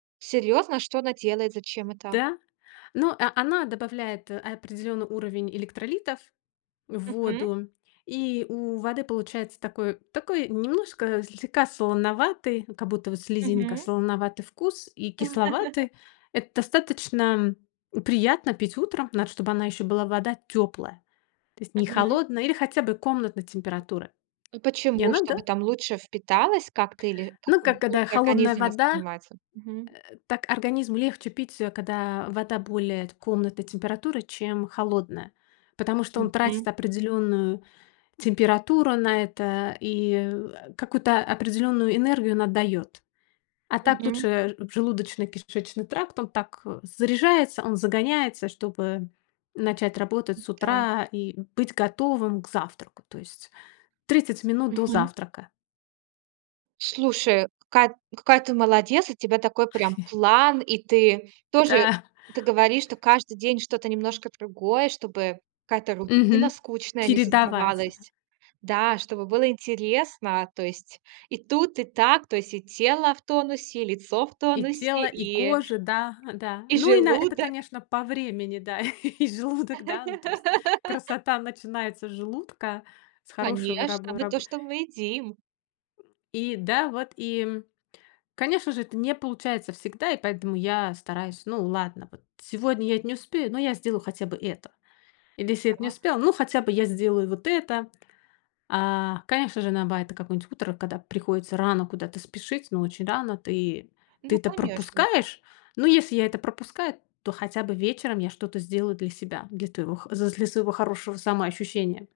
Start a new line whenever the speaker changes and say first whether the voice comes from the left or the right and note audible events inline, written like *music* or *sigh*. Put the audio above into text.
right: Серьезно, что она делает? Зачем это?
left: Да? Но, а, она добавляет определённый уровень электролитов в
right: Мгм.
left: воду, и у воды получается такой такой немножко слегка солоноватый, как будто вот слезинка,
right: Мгм.
left: солоноватый вкус и
right: *laughs*
left: кисловатый. Это достаточно приятно пить утром, надо чтобы она ещё была вода тёплая, то есть не
right: Мгм.
left: холодная, или хотя бы комнатной температуры.
right: Ну
left: И
right: почему?
left: она,
right: Чтобы
left: да.
right: там лучше впиталось как-то, или как
left: Ну
right: он
left: как, когда
right: лучше
left: холодная
right: организм
left: вода,
right: воспринимается? Мгм.
left: э, так организму легче пить её, когда вода более т комнатной температуры, чем холодная, потому что он
right: Мгм.
left: тратит определённую температуру на это и, а, какую-то определённую энергию он отдаёт. А так
right: Мгм.
left: лучше, желудочно-кишечный тракт- он так заряжается, он загоняется, чтобы начать работать с
right: М-да.
left: утра и быть готовым к завтраку, то есть 30 минут до
right: Мгм.
left: завтрака.
right: Слушай, какая какая ты молодец. У тебя такой прям
left: *chuckles*
right: план. И ты тоже
left: Да.
right: ты говоришь, что каждый день что-то немножко другое, чтобы какая-то рутина
left: Мгм.
right: скучная не
left: Чередавать, да.
right: создавалась. Да, чтобы было интересно. То есть и тут и так. То есть и тело в тонусе, и лицо в
left: И
right: тонусе,
left: тело, и
right: и
left: кожа, да, да.
right: и
left: Ну и на это,
right: желудок.
left: конечно, по времени, да, *laughs* и желудок, да, ну, то есть,
right: *laughs*
left: красота начинается с желудка, с хорошего раб
right: Конечно, мы то,
left: раб
right: что мы едим.
left: и да, вот и, м, конечно же, это не получается всегда, и поэтому я стараюсь Ну, ладно, вот сегодня я не успею, но я сделаю хотя бы это. Или если эт не
right: Да.
left: успела- ну, хотя бы я сделаю вот это. А, конечно же на бай это какой-нибудь утро, когда приходится рано куда-то спешить, но очень рано, ты ты
right: Ну
left: это
right: конечно, да.
left: пропускаешь, но если я это пропускаю, то хотя бы вечером я что-то сделаю для себя, для твоего х з з для своего хорошего самоощущения.